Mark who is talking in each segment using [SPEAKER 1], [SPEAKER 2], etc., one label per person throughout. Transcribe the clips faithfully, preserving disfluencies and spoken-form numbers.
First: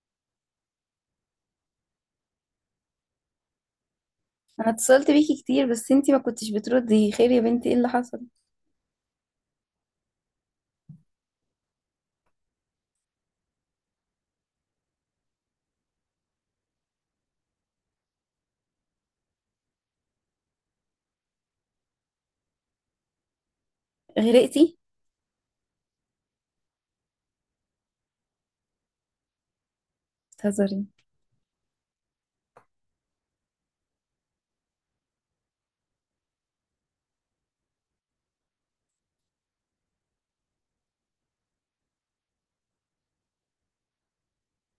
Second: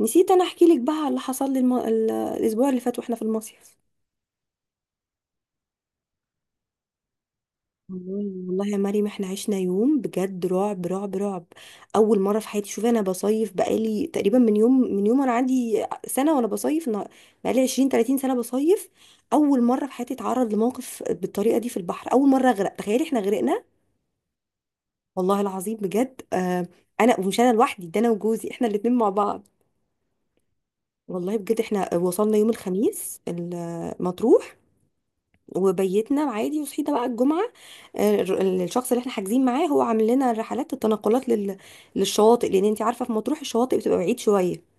[SPEAKER 1] نسيت انا احكي لك بقى على اللي حصل لي الم... ال- الاسبوع اللي فات واحنا في المصيف.
[SPEAKER 2] انا اتصلت بيكي كتير، بس انتي ما كنتش بتردي. خير يا بنتي، ايه اللي
[SPEAKER 1] والله،
[SPEAKER 2] حصل؟
[SPEAKER 1] والله يا مريم، احنا عشنا يوم بجد رعب رعب رعب. اول مره في حياتي، شوفي، انا بصيف بقالي تقريبا من يوم من يوم انا عندي سنه وانا بصيف. انا بقالي عشرين تلاتين سنه بصيف. اول مره في حياتي اتعرض لموقف بالطريقه دي في البحر، اول مره اغرق. تخيلي احنا غرقنا
[SPEAKER 2] غرقتي؟
[SPEAKER 1] والله العظيم بجد. آه، انا ومش انا لوحدي ده، انا وجوزي احنا الاتنين مع بعض.
[SPEAKER 2] بتهزري؟
[SPEAKER 1] والله بجد، احنا وصلنا يوم الخميس ال- مطروح، وبيتنا عادي. وصحينا بقى الجمعة. آه، ال- الشخص اللي احنا حاجزين معاه هو عامل لنا رحلات التنقلات لل... للشواطئ، لأن انت عارفة في مطروح الشواطئ بتبقى بعيد شوية.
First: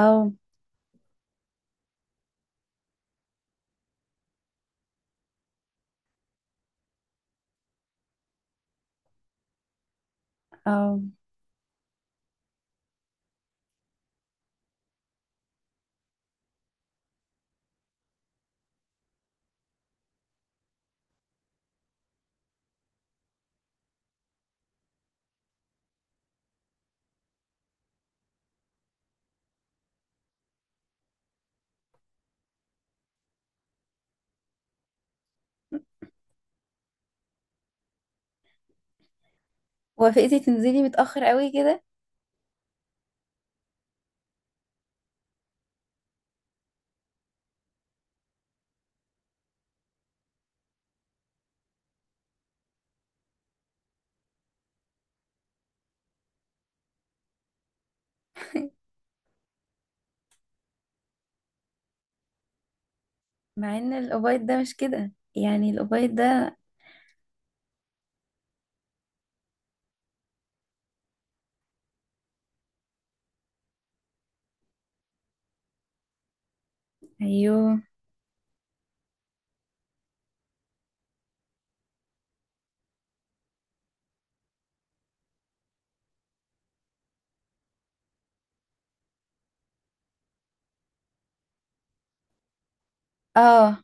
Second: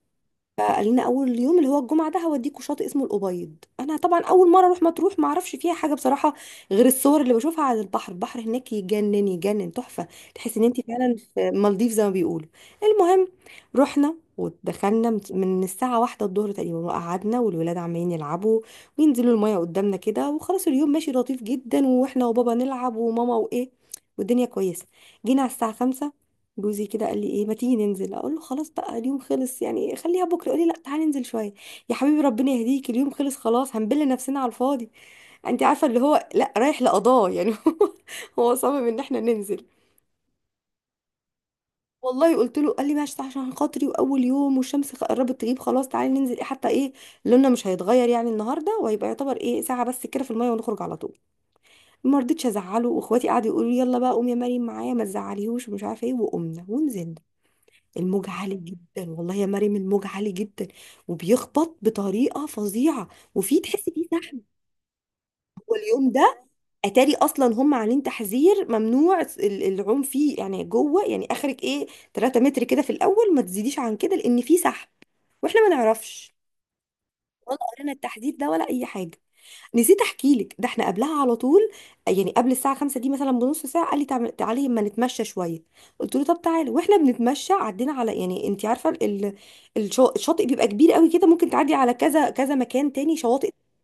[SPEAKER 2] او،
[SPEAKER 1] فقال لنا اول يوم اللي هو الجمعه ده هوديكوا شاطئ اسمه الابيض. انا طبعا اول مره اروح مطروح، ما اعرفش فيها حاجه بصراحه غير الصور اللي بشوفها. على البحر، البحر هناك يجنن يجنن، تحفه. تحس ان انت
[SPEAKER 2] او،
[SPEAKER 1] فعلا في مالديف زي ما بيقولوا. المهم، رحنا ودخلنا من من الساعة واحدة الظهر تقريبا، وقعدنا، والولاد عمالين يلعبوا وينزلوا المية قدامنا كده. وخلاص، اليوم ماشي لطيف جدا، واحنا وبابا نلعب، وماما، وايه، والدنيا كويسة. جينا على الساعة خمسة، جوزي كده قال لي ايه ما تيجي ننزل. اقول له خلاص بقى اليوم خلص يعني، خليها بكره. يقول لي لا تعالي ننزل شويه. يا حبيبي ربنا يهديك، اليوم خلص خلاص، هنبل نفسنا على الفاضي. انت عارفه اللي هو لا رايح لقضاه يعني. هو هو صمم ان احنا ننزل.
[SPEAKER 2] وافقتي تنزلي متأخر قوي كده؟
[SPEAKER 1] والله قلت له، قال لي ماشي عشان خاطري واول يوم. والشمس خ- قربت تغيب خلاص، تعالي ننزل إيه حتى ايه، لوننا مش هيتغير يعني النهارده، وهيبقى يعتبر ايه ساعه بس كده في الميه ونخرج على طول. ما رضيتش ازعله، واخواتي قعدوا يقولوا لي يلا بقى قومي يا مريم معايا، ما تزعليهوش، ومش عارفه ايه. وقمنا ونزلنا. الموج عالي جدا والله يا مريم، الموج عالي جدا، وبيخبط بطريقه فظيعه، وفي
[SPEAKER 2] مع
[SPEAKER 1] تحس
[SPEAKER 2] ان
[SPEAKER 1] فيه سحب.
[SPEAKER 2] الاوبايد ده مش كده، يعني
[SPEAKER 1] واليوم
[SPEAKER 2] الاوبايد
[SPEAKER 1] ده،
[SPEAKER 2] ده.
[SPEAKER 1] اتاري اصلا هم عاملين تحذير ممنوع ال- العوم فيه يعني، جوه يعني اخرك ايه 3 متر كده في الاول، ما تزيديش عن كده لان في سحب. واحنا ما نعرفش، ولا
[SPEAKER 2] ايوه.
[SPEAKER 1] قرينا التحذير ده ولا اي حاجه. نسيت احكي لك، ده احنا قبلها على طول، يعني قبل الساعه خمسة دي مثلا بنص ساعه، قال لي تعم- تعالي ما نتمشى شويه. قلت له طب تعالى. واحنا بنتمشى عدينا على، يعني انت عارفه، ال- الشا- الشاطئ بيبقى كبير قوي كده، ممكن تعدي على كذا كذا مكان تاني شواطئ.
[SPEAKER 2] اه.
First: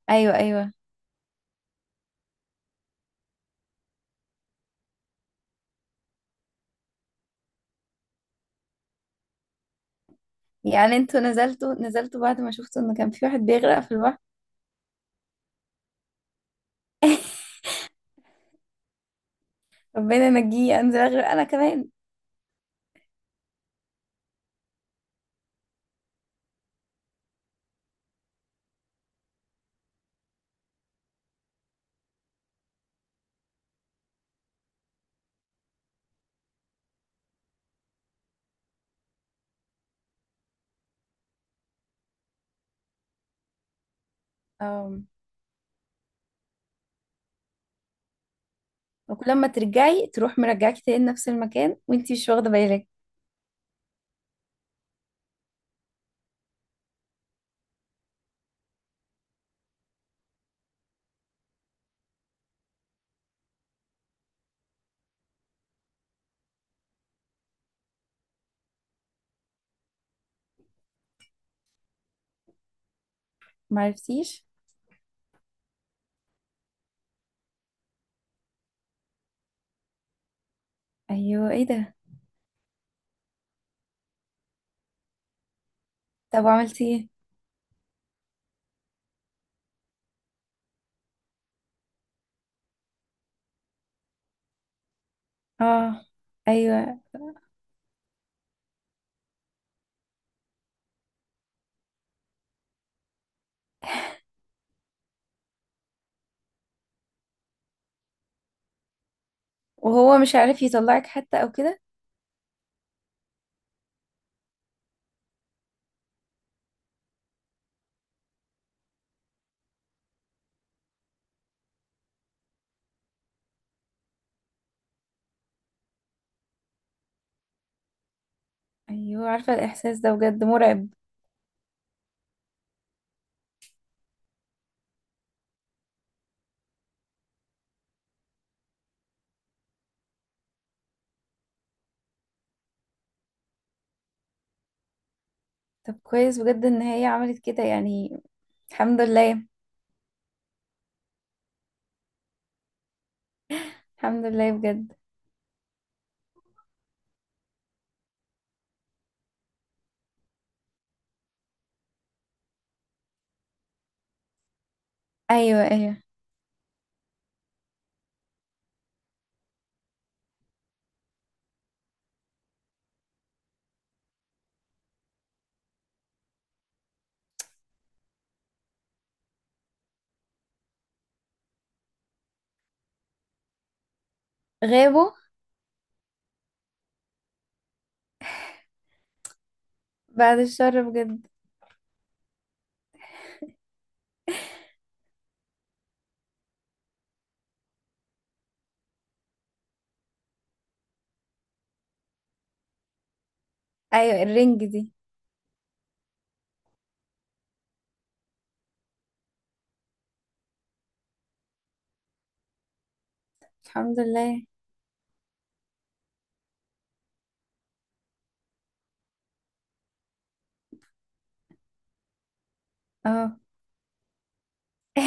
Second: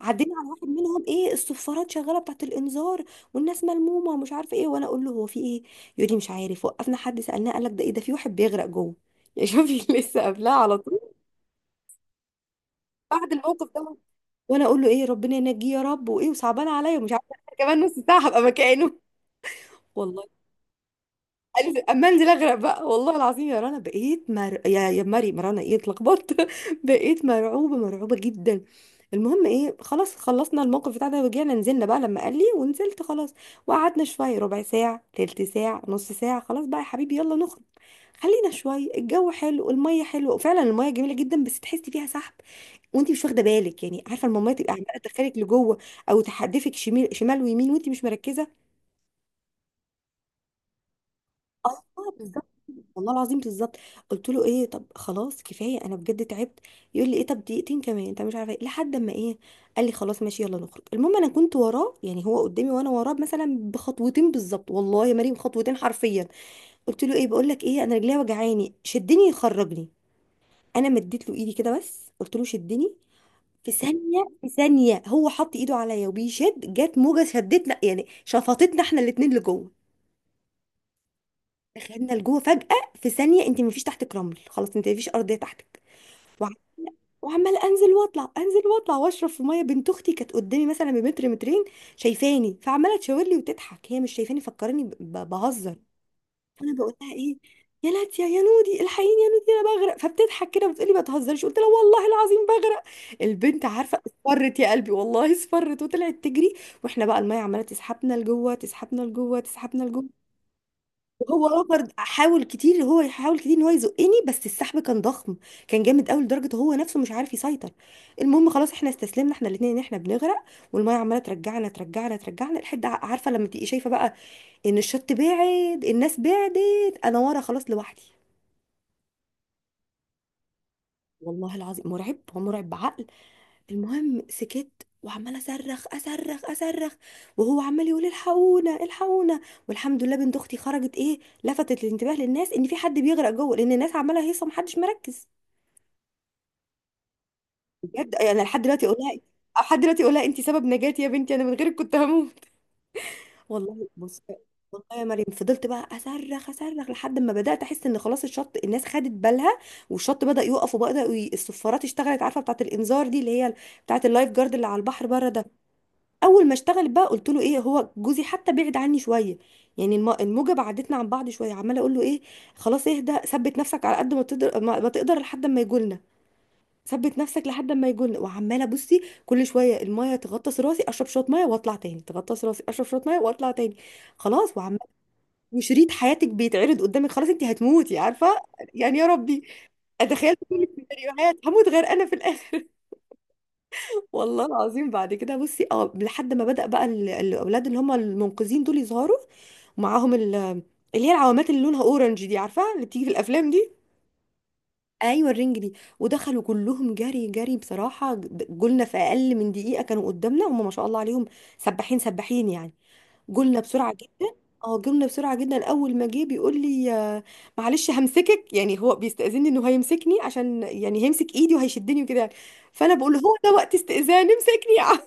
[SPEAKER 1] عدينا
[SPEAKER 2] ايوه،
[SPEAKER 1] على واحد
[SPEAKER 2] ايوه.
[SPEAKER 1] منهم، ايه الصفارات شغاله بتاعت الانذار، والناس ملمومه ومش عارفه ايه. وانا اقول له هو في ايه، يقول لي مش عارف. وقفنا، حد سالناه قال لك ده ايه، ده في واحد بيغرق جوه. يا شوفي لسه قبلها على
[SPEAKER 2] يعني
[SPEAKER 1] طول
[SPEAKER 2] انتوا نزلتوا نزلتوا بعد ما شفتوا ان كان في
[SPEAKER 1] بعد
[SPEAKER 2] واحد
[SPEAKER 1] الموقف
[SPEAKER 2] بيغرق في
[SPEAKER 1] ده.
[SPEAKER 2] البحر؟
[SPEAKER 1] وانا اقول له ايه، ربنا ينجيه يا رب، وايه، وصعبان عليا، ومش عارفه. أنا كمان نص ساعه هبقى مكانه والله.
[SPEAKER 2] ربنا نجيه. انزل اغرق انا
[SPEAKER 1] قال لي
[SPEAKER 2] كمان.
[SPEAKER 1] اما انزل اغرق بقى، والله العظيم يا رنا بقيت مر... يا يا مري مرانا ايه، اتلخبطت بقيت مرعوبه مرعوبه جدا. المهم ايه، خلاص خلصنا الموقف بتاع ده ورجعنا، نزلنا بقى لما قال لي، ونزلت خلاص. وقعدنا شويه، ربع ساعه تلت ساعه نص ساعه. خلاص بقى يا حبيبي يلا نخرج. خلينا شويه، الجو حلو، الميه حلوه، وفعلا الميه جميله جدا، بس تحسي فيها سحب وانت مش واخده بالك يعني. عارفه، المامات تبقى عماله
[SPEAKER 2] اه.
[SPEAKER 1] تدخلك لجوه او تحدفك شمال شمال ويمين وانت مش مركزه.
[SPEAKER 2] وكل ما ترجعي تروح مرجعاكي تاني نفس المكان
[SPEAKER 1] اه
[SPEAKER 2] وانتي مش
[SPEAKER 1] بالظبط،
[SPEAKER 2] واخده بالك.
[SPEAKER 1] والله العظيم بالظبط. قلت له ايه، طب خلاص كفايه انا بجد تعبت. يقول لي ايه طب دقيقتين كمان، انت مش عارفه ايه، لحد اما ايه قال لي خلاص ماشي يلا نخرج. المهم انا كنت وراه، يعني هو قدامي وانا وراه مثلا بخطوتين بالظبط. والله يا مريم خطوتين حرفيا. قلت له ايه، بقول لك ايه انا رجليا وجعاني شدني يخرجني. انا مديت له ايدي كده بس، قلت له شدني. في ثانية
[SPEAKER 2] معرفتيش؟
[SPEAKER 1] في ثانية هو حط ايده عليا وبيشد، جت موجة شدتنا يعني شفطتنا احنا الاتنين لجوه.
[SPEAKER 2] ايوه، ايه ده؟
[SPEAKER 1] دخلنا لجوه فجأة. في ثانية انت مفيش تحتك رمل، خلاص انت مفيش أرضية تحتك.
[SPEAKER 2] طب
[SPEAKER 1] وع-
[SPEAKER 2] وعملتي ايه؟
[SPEAKER 1] وعمال انزل واطلع انزل واطلع واشرب في ميه. بنت اختي كانت قدامي مثلا بمتر مترين، شايفاني فعماله تشاور لي وتضحك. هي مش شايفاني، فكراني ب- ب- بهزر.
[SPEAKER 2] اه.
[SPEAKER 1] فانا بقول
[SPEAKER 2] ايوه.
[SPEAKER 1] لها ايه، يا لاتيا يا نودي، الحقيني يا نودي انا بغرق. فبتضحك كده وبتقولي ما تهزريش. قلت لها والله العظيم بغرق. البنت عارفه اصفرت يا قلبي، والله اصفرت وطلعت تجري. واحنا بقى الميه عماله تسحبنا لجوه تسحبنا لجوه تسحبنا لجوه.
[SPEAKER 2] وهو مش عارف يطلعك حتى
[SPEAKER 1] وهو
[SPEAKER 2] او كده؟
[SPEAKER 1] رافض، حاول كتير، هو يحاول كتير ان هو يزقني بس السحب كان ضخم، كان جامد قوي لدرجه هو نفسه مش عارف يسيطر. المهم خلاص، احنا استسلمنا احنا الاثنين ان احنا بنغرق. والميه عماله ترجعنا ترجعنا ترجعنا، لحد، عارفه لما تبقي شايفه بقى ان الشط بعد، الناس بعدت، انا ورا خلاص لوحدي.
[SPEAKER 2] ايوه، عارفه الاحساس ده بجد مرعب.
[SPEAKER 1] والله العظيم مرعب، هو مرعب بعقل. المهم سكت، وعمال اصرخ اصرخ اصرخ، وهو عمال يقول الحقونا الحقونا. والحمد لله بنت اختي خرجت ايه، لفتت الانتباه للناس ان في حد بيغرق جوه، لان الناس عماله هيصه محدش مركز.
[SPEAKER 2] طب كويس بجد ان هي عملت كده
[SPEAKER 1] بجد
[SPEAKER 2] يعني.
[SPEAKER 1] انا لحد دلوقتي اقول
[SPEAKER 2] الحمد
[SPEAKER 1] لها،
[SPEAKER 2] لله.
[SPEAKER 1] لحد دلوقتي اقول لها انت سبب نجاتي يا بنتي، انا من غيرك كنت هموت. والله بص،
[SPEAKER 2] الحمد لله
[SPEAKER 1] والله
[SPEAKER 2] بجد.
[SPEAKER 1] يا مريم فضلت بقى اصرخ اصرخ لحد ما بدات احس ان خلاص الشط الناس خدت بالها، والشط بدا يقف، وبدا ي- الصفارات اشتغلت، عارفه بتاعه الانذار دي اللي هي بتاعه اللايف جارد اللي على البحر بره ده.
[SPEAKER 2] ايوه، ايوه.
[SPEAKER 1] اول ما اشتغلت بقى، قلت له ايه، هو جوزي حتى بعد عني شويه، يعني الم- الموجه بعدتنا عن بعض شويه. عماله اقول له ايه، خلاص اهدى، ثبت نفسك على قد ما تقدر ما ما تقدر لحد ما يجولنا. ثبت نفسك لحد ما يجن. وعماله بصي، كل شويه المايه تغطس راسي اشرب شويه مايه واطلع تاني، تغطس راسي اشرب شويه مايه واطلع تاني. خلاص، وعمال.
[SPEAKER 2] غابوا؟
[SPEAKER 1] وشريط حياتك بيتعرض قدامك، خلاص انت هتموتي عارفه يعني، يا ربي. اتخيل
[SPEAKER 2] بعد
[SPEAKER 1] كل
[SPEAKER 2] الشر بجد.
[SPEAKER 1] السيناريوهات، هموت غير انا في الاخر. والله العظيم، بعد كده بصي اه لحد ما بدأ بقى ال- الاولاد اللي هم المنقذين دول يظهروا، ومعاهم ال- اللي هي العوامات اللي لونها اورنج دي، عارفه اللي بتيجي في الافلام دي.
[SPEAKER 2] ايوه، الرنج دي.
[SPEAKER 1] ايوه الرنج دي. ودخلوا كلهم جري جري بصراحه، جولنا في اقل من دقيقه، كانوا قدامنا هم ما شاء الله عليهم، سباحين سباحين يعني. جولنا بسرعه
[SPEAKER 2] الحمد
[SPEAKER 1] جدا،
[SPEAKER 2] لله.
[SPEAKER 1] اه جولنا بسرعه جدا. اول ما جه بيقول لي آه، معلش همسكك، يعني هو بيستاذني انه هيمسكني عشان، يعني هيمسك ايدي وهيشدني وكده يعني. فانا بقول له، هو
[SPEAKER 2] اه.
[SPEAKER 1] ده وقت استئذان؟ امسكني يا عم.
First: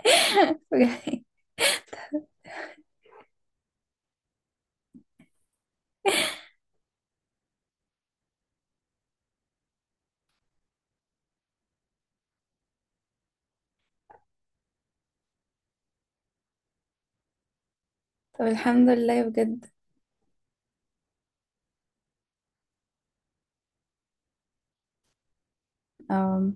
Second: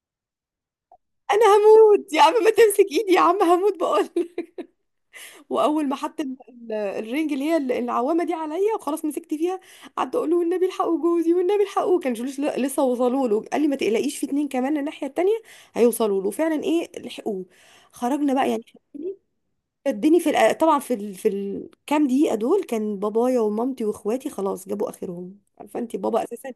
[SPEAKER 2] بجد.
[SPEAKER 1] انا هموت يا عم، ما تمسك ايدي يا عم هموت بقول. واول ما حط ال- ال- الرنج اللي هي ال- العوامه دي عليا وخلاص مسكت فيها، قعدت اقول له والنبي الحقوا جوزي، والنبي الحقوا. كان جلوس ل- لسه وصلوا له. قال لي ما تقلقيش، في اتنين كمان الناحيه التانيه هيوصلوا له، فعلا ايه لحقوه. خرجنا
[SPEAKER 2] طب
[SPEAKER 1] بقى يعني.
[SPEAKER 2] الحمد لله بجد.
[SPEAKER 1] شدني في الأ- طبعا في ال... في الكام دقيقه دول كان بابايا ومامتي واخواتي خلاص جابوا اخرهم، عارفه انت بابا اساسا.
[SPEAKER 2] اه.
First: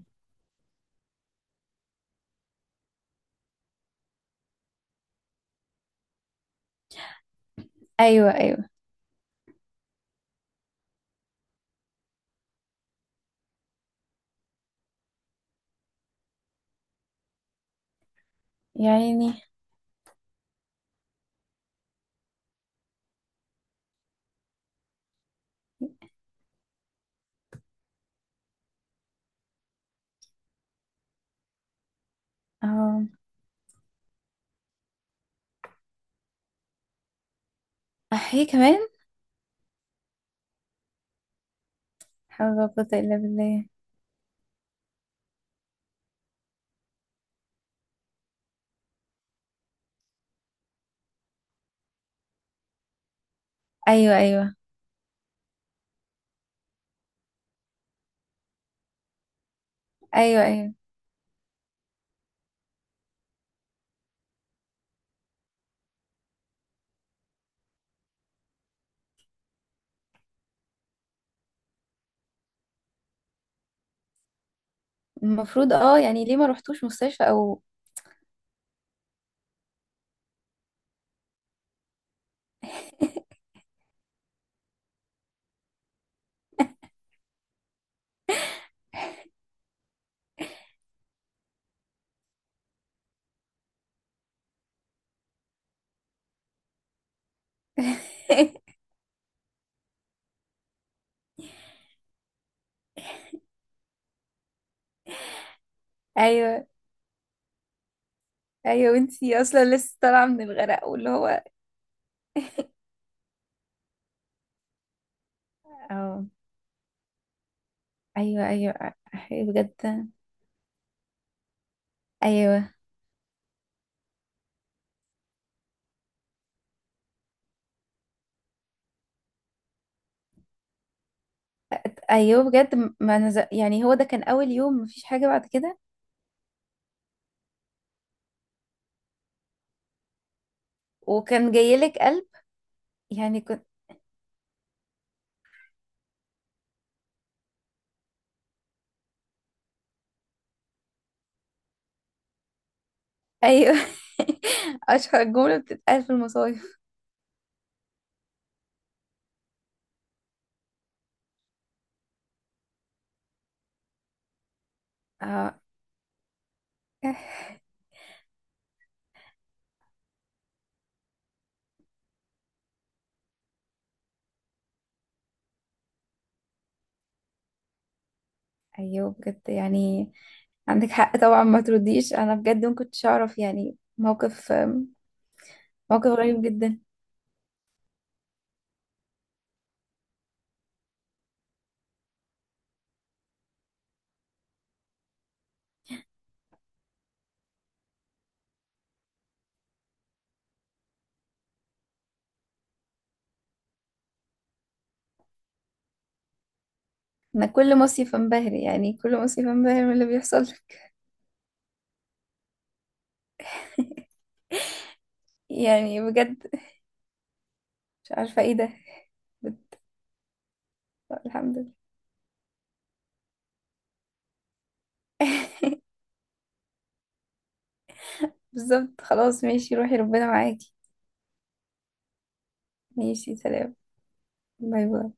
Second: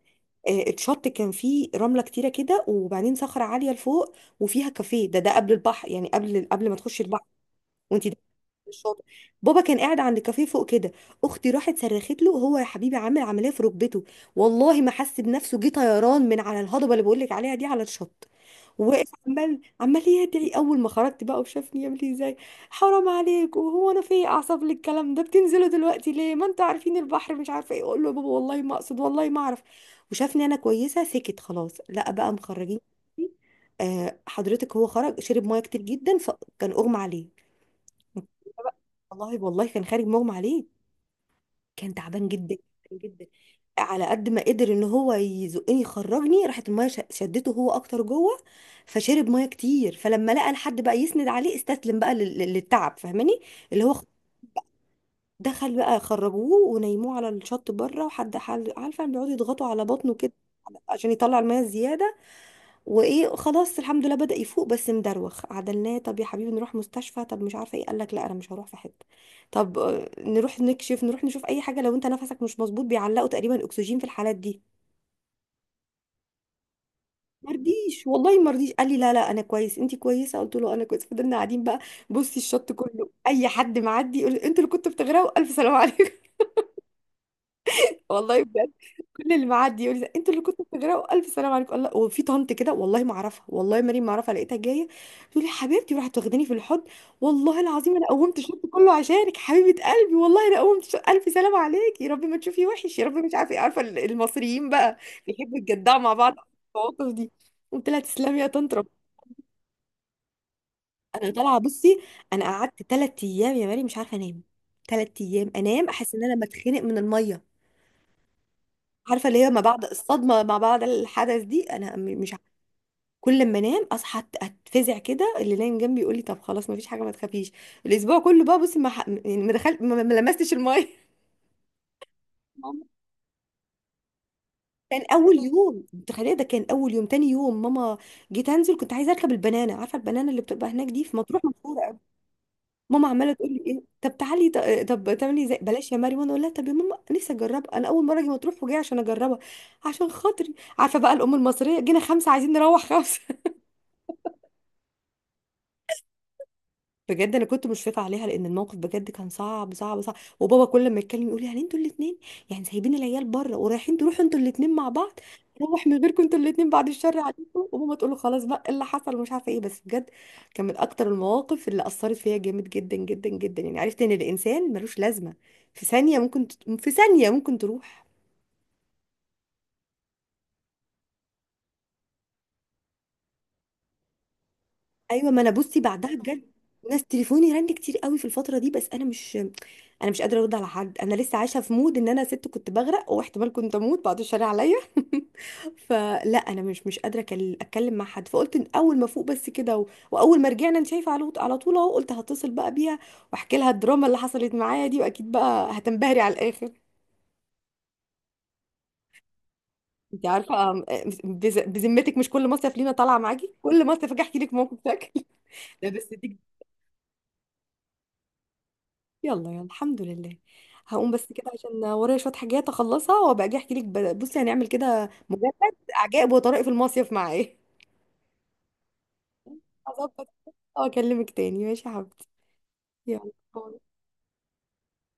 [SPEAKER 1] آه، اتشط، كان فيه رمله كتيره كده، وبعدين صخره عاليه لفوق وفيها كافيه، ده ده قبل البحر، يعني قبل قبل ما تخش البحر وانت،
[SPEAKER 2] ايوه، ايوه.
[SPEAKER 1] الشاطئ. بابا كان قاعد عند كافيه فوق كده. اختي راحت صرخت له، هو يا حبيبي عامل عمليه في ركبته، والله ما حس بنفسه، جه طيران من على الهضبه اللي بقول لك عليها دي على الشط. وواقف
[SPEAKER 2] يعني.
[SPEAKER 1] عمال عمال يدعي. اول ما خرجت بقى وشافني، يعمل لي ازاي، حرام عليك، وهو انا في ايه اعصاب للكلام ده، بتنزلوا دلوقتي ليه ما انتوا عارفين البحر، مش عارفه ايه. اقول له يا بابا والله ما اقصد، والله ما اعرف. وشافني انا كويسه، سكت خلاص، لا بقى مخرجين.
[SPEAKER 2] اه.
[SPEAKER 1] آه، حضرتك هو خرج شرب ميه كتير جدا، فكان اغمى عليه.
[SPEAKER 2] احيي كمان.
[SPEAKER 1] والله والله كان خارج مغمى عليه، كان تعبان
[SPEAKER 2] حول
[SPEAKER 1] جدا
[SPEAKER 2] ولا قوه الا
[SPEAKER 1] جدا.
[SPEAKER 2] بالله.
[SPEAKER 1] على قد ما قدر ان هو يزقني يخرجني، راحت الميه ش- شدته هو اكتر جوه، فشرب ميه كتير. فلما لقى الحد بقى يسند عليه، استسلم بقى لل- لل- للتعب فاهماني، اللي هو
[SPEAKER 2] ايوه، ايوه،
[SPEAKER 1] دخل بقى. خرجوه ونيموه على الشط بره، وحد حال- عارفه بيقعدوا يضغطوا على بطنه كده
[SPEAKER 2] ايوه، ايوه.
[SPEAKER 1] عشان يطلع الميه الزياده. وايه خلاص الحمد لله بدأ يفوق، بس مدروخ. عدلناه، طب يا حبيبي نروح مستشفى، طب مش عارفه ايه، قال لك لا انا مش هروح في حته. طب آه، نروح نكشف، نروح نشوف اي حاجه، لو انت نفسك مش مظبوط بيعلقوا تقريبا اكسجين في الحالات دي.
[SPEAKER 2] المفروض اه، يعني ليه ما رحتوش مستشفى او؟
[SPEAKER 1] مرضيش والله مرضيش، قال لي لا لا انا كويس، انت كويسه قلت له انا كويس. فضلنا قاعدين بقى، بصي الشط كله اي حد معدي يقول انتوا اللي كنتوا بتغرقوا، الف سلام عليكم. والله، كل اللي معدي يقول لي انتوا اللي كنتوا بتجرأوا الف سلام عليكم الله، وفي طنط كده والله ما اعرفها، والله مريم ما اعرفها، لقيتها جايه تقول لي حبيبتي، وراحت واخداني في الحضن. والله العظيم انا قومت الشوط كله عشانك حبيبه قلبي، والله انا قومت الشوط، الف سلام عليكي يا رب ما تشوفي وحش يا رب، مش عارفه ايه. عارفه ال- المصريين بقى بيحبوا يتجدعوا مع بعض في
[SPEAKER 2] ايوه،
[SPEAKER 1] المواقف دي. قلت لها تسلمي يا طنط رب.
[SPEAKER 2] ايوه، وانتي اصلا لسه طالعه من الغرق واللي
[SPEAKER 1] انا
[SPEAKER 2] هو.
[SPEAKER 1] طالعه، بصي انا قعدت ثلاث ايام يا مريم مش عارفه انام، ثلاث ايام انام احس ان
[SPEAKER 2] اه،
[SPEAKER 1] انا بتخنق من الميه،
[SPEAKER 2] ايوه، ايوه.
[SPEAKER 1] عارفه اللي هي
[SPEAKER 2] أيوة
[SPEAKER 1] ما
[SPEAKER 2] بجد.
[SPEAKER 1] بعد الصدمه ما بعد الحدث دي. انا م- مش،
[SPEAKER 2] ايوه.
[SPEAKER 1] كل ما انام اصحى أت- اتفزع كده، اللي نايم جنبي يقول لي طب خلاص ما فيش حاجه ما تخافيش. الاسبوع كله بقى بصي ما ح- يعني ما دخلت، ما ما لمستش الميه.
[SPEAKER 2] ايوه بجد. م- ما نز... يعني هو ده كان اول يوم؟
[SPEAKER 1] كان
[SPEAKER 2] مفيش حاجه
[SPEAKER 1] اول
[SPEAKER 2] بعد كده؟
[SPEAKER 1] يوم، تخيل، ده كان اول يوم. تاني يوم ماما جيت انزل، كنت عايزه اركب البنانه، عارفه البنانه اللي بتبقى هناك دي في مطروح
[SPEAKER 2] وكان
[SPEAKER 1] مشهوره قوي.
[SPEAKER 2] جايلك قلب؟
[SPEAKER 1] ماما عماله
[SPEAKER 2] يعني
[SPEAKER 1] تقول لي
[SPEAKER 2] كنت.
[SPEAKER 1] ايه طب تعالي ط- طب تعملي زي بلاش يا مريم. وانا اقول لها طب يا ماما نفسي اجربها، انا اول مره اجي مطروح وجايه عشان اجربها عشان خاطري. عارفه بقى الام المصريه، جينا خمسه عايزين نروح خمسه.
[SPEAKER 2] ايوه. اشهر جمله بتتقال في المصايف.
[SPEAKER 1] بجد انا كنت مشفقه عليها، لان الموقف بجد كان صعب صعب صعب. وبابا كل ما يتكلم يقول لي يعني انتوا الاثنين، يعني سايبين العيال بره ورايحين تروحوا انتوا الاثنين مع بعض،
[SPEAKER 2] اه.
[SPEAKER 1] روح من غيركم انتوا الاثنين، بعد الشر عليكم. وماما تقول له خلاص بقى إيه اللي حصل، ومش عارفه ايه. بس بجد كان من اكتر المواقف اللي اثرت فيا جامد جدا جدا جدا، يعني عرفت ان الانسان ملوش لازمه، في ثانيه ممكن ت... في ثانيه ممكن تروح.
[SPEAKER 2] ايوه بجد، يعني عندك حق طبعا. ما ترديش، انا بجد ما كنتش اعرف، يعني موقف
[SPEAKER 1] ايوه، ما انا بصي
[SPEAKER 2] موقف
[SPEAKER 1] بعدها
[SPEAKER 2] غريب
[SPEAKER 1] بجد،
[SPEAKER 2] جدا.
[SPEAKER 1] ناس تليفوني رن كتير قوي في الفتره دي، بس انا مش انا مش قادره ارد على حد، انا لسه عايشه في مود ان انا ست كنت بغرق واحتمال كنت اموت، بعد الشر عليا. فلا انا مش مش قادره أكل- اتكلم مع حد، فقلت إن اول ما فوق بس كده و... واول ما رجعنا انت شايفه على على طول اهو، قلت هتصل بقى بيها واحكي لها الدراما اللي حصلت معايا دي، واكيد بقى هتنبهري على الاخر.
[SPEAKER 2] انا كل مصيف انبهر، يعني كل مصيف انبهر من اللي
[SPEAKER 1] انت
[SPEAKER 2] بيحصل.
[SPEAKER 1] عارفه أم- بز- بذمتك مش كل مصيف لينا طالعه معاكي، كل مصيف اجي احكي لك موقف شكل. لا
[SPEAKER 2] يعني
[SPEAKER 1] بس دي،
[SPEAKER 2] بجد. مش عارفة ايه ده.
[SPEAKER 1] يلا يلا
[SPEAKER 2] بت-
[SPEAKER 1] الحمد لله، هقوم بس كده
[SPEAKER 2] الحمد لله.
[SPEAKER 1] عشان ورايا شوية حاجات اخلصها وابقى اجي احكي لك، ب- بصي هنعمل كده، مجرد عجائب وطرائف المصيف معايا.
[SPEAKER 2] بالظبط، خلاص ماشي، روحي ربنا
[SPEAKER 1] هظبط.
[SPEAKER 2] معاكي.
[SPEAKER 1] اه اكلمك تاني ماشي يا حبيبتي. يلا
[SPEAKER 2] ماشي، سلام.
[SPEAKER 1] باي.
[SPEAKER 2] باي، باي.